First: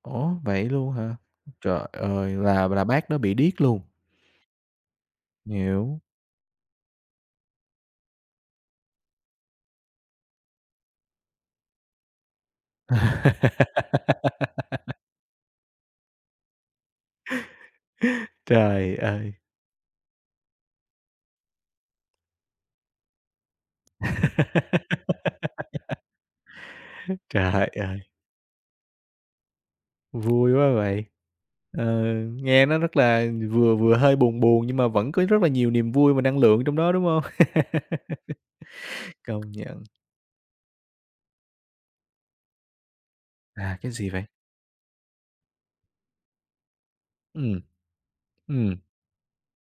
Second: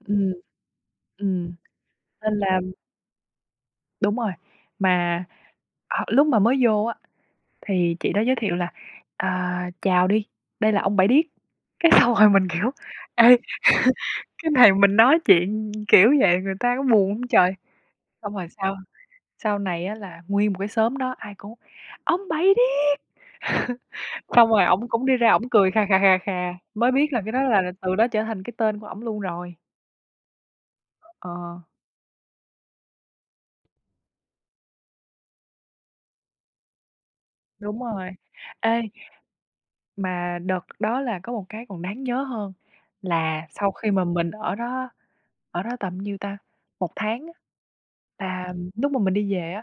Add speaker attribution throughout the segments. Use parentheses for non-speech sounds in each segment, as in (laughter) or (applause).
Speaker 1: Ừm.
Speaker 2: Ủa, vậy luôn hả?
Speaker 1: Ừm,
Speaker 2: Trời ơi,
Speaker 1: nên là
Speaker 2: là là bác đó bị điếc luôn?
Speaker 1: Đúng rồi, mà
Speaker 2: Hiểu.
Speaker 1: họ lúc mà mới vô á, thì chị đó giới thiệu là "Ờ, chào đi, đây là ông Bảy Điếc", cái xong rồi mình, kiểu: "Ê, (chuckles) cái này mình
Speaker 2: (laughs)
Speaker 1: nói chuyện, kiểu, vậy người ta có buồn hông trời?" Xong rồi sau
Speaker 2: Trời ơi.
Speaker 1: sau này á, là nguyên một cái xóm đó ai cũng: "Ông Bảy Điếc!", (chuckles) xong rồi ổng cũng đi ra ổng cười khà khà,
Speaker 2: (laughs)
Speaker 1: khà khà, mới biết là cái đó
Speaker 2: Trời
Speaker 1: là từ
Speaker 2: ơi.
Speaker 1: đó trở thành cái tên của ổng luôn rồi.
Speaker 2: Vui quá vậy.
Speaker 1: Ờ.
Speaker 2: Ờ, nghe nó rất là vừa vừa hơi buồn buồn, nhưng mà vẫn có rất là nhiều niềm vui và năng lượng trong đó, đúng hông?
Speaker 1: Đúng rồi. Ê
Speaker 2: (laughs) Công nhận.
Speaker 1: Mà đợt đó là có một cái còn đáng nhớ hơn là sau
Speaker 2: À,
Speaker 1: khi
Speaker 2: cái
Speaker 1: mà
Speaker 2: gì vậy?
Speaker 1: mình ở đó ở đó tầm bao nhiêu ta? 1 tháng á,
Speaker 2: Ừm.
Speaker 1: là
Speaker 2: Ừm.
Speaker 1: lúc mà mình đi về á,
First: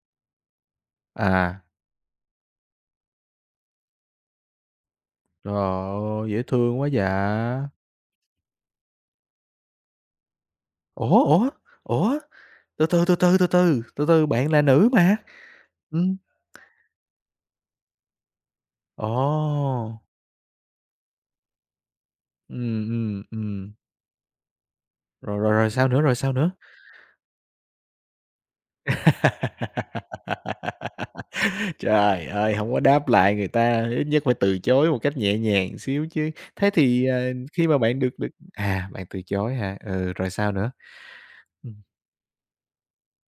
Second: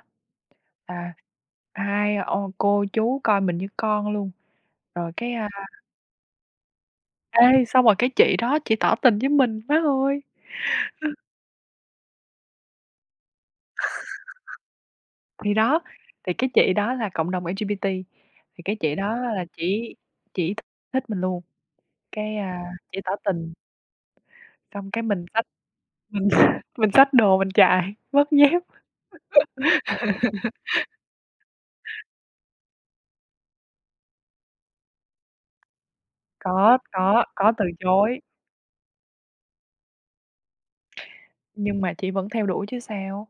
Speaker 1: à,
Speaker 2: À.
Speaker 1: hai ô cô chú coi mình như con luôn, rồi cái, a
Speaker 2: Trời ơi, dễ thương quá
Speaker 1: Ê,
Speaker 2: vậy!
Speaker 1: xong rồi cái chị đó chỉ tỏ tình với mình, má ơi. Ơ.
Speaker 2: Ủa, ủa, ủa, từ từ, từ từ, từ từ, từ từ, bạn là nữ mà?
Speaker 1: (chuckles) Thì đó,
Speaker 2: Ừm.
Speaker 1: thì cái chị đó là cộng đồng LGBT thì cái chị đó là chỉ
Speaker 2: Ồ!
Speaker 1: chỉ th thích mình luôn, cái, a,
Speaker 2: Ừm,
Speaker 1: chỉ tỏ
Speaker 2: ừm,
Speaker 1: tình.
Speaker 2: ừm.
Speaker 1: Xong cái mình
Speaker 2: Rồi
Speaker 1: xách
Speaker 2: rồi rồi sao nữa? Rồi
Speaker 1: mình
Speaker 2: sao nữa?
Speaker 1: (laughs) xách mình xách đồ mình chạy mất dép. (laughs)
Speaker 2: (laughs) Trời ơi, hổng có đáp lại người ta, ít nhất phải từ chối một cách nhẹ nhàng xíu chứ. Thế
Speaker 1: Có,
Speaker 2: thì,
Speaker 1: có,
Speaker 2: à,
Speaker 1: có từ
Speaker 2: khi mà bạn được
Speaker 1: chối.
Speaker 2: được à, bạn từ chối hả? Ừ, rồi sao nữa?
Speaker 1: Nhưng
Speaker 2: Ừm.
Speaker 1: mà chỉ vẫn theo đuổi chứ sao.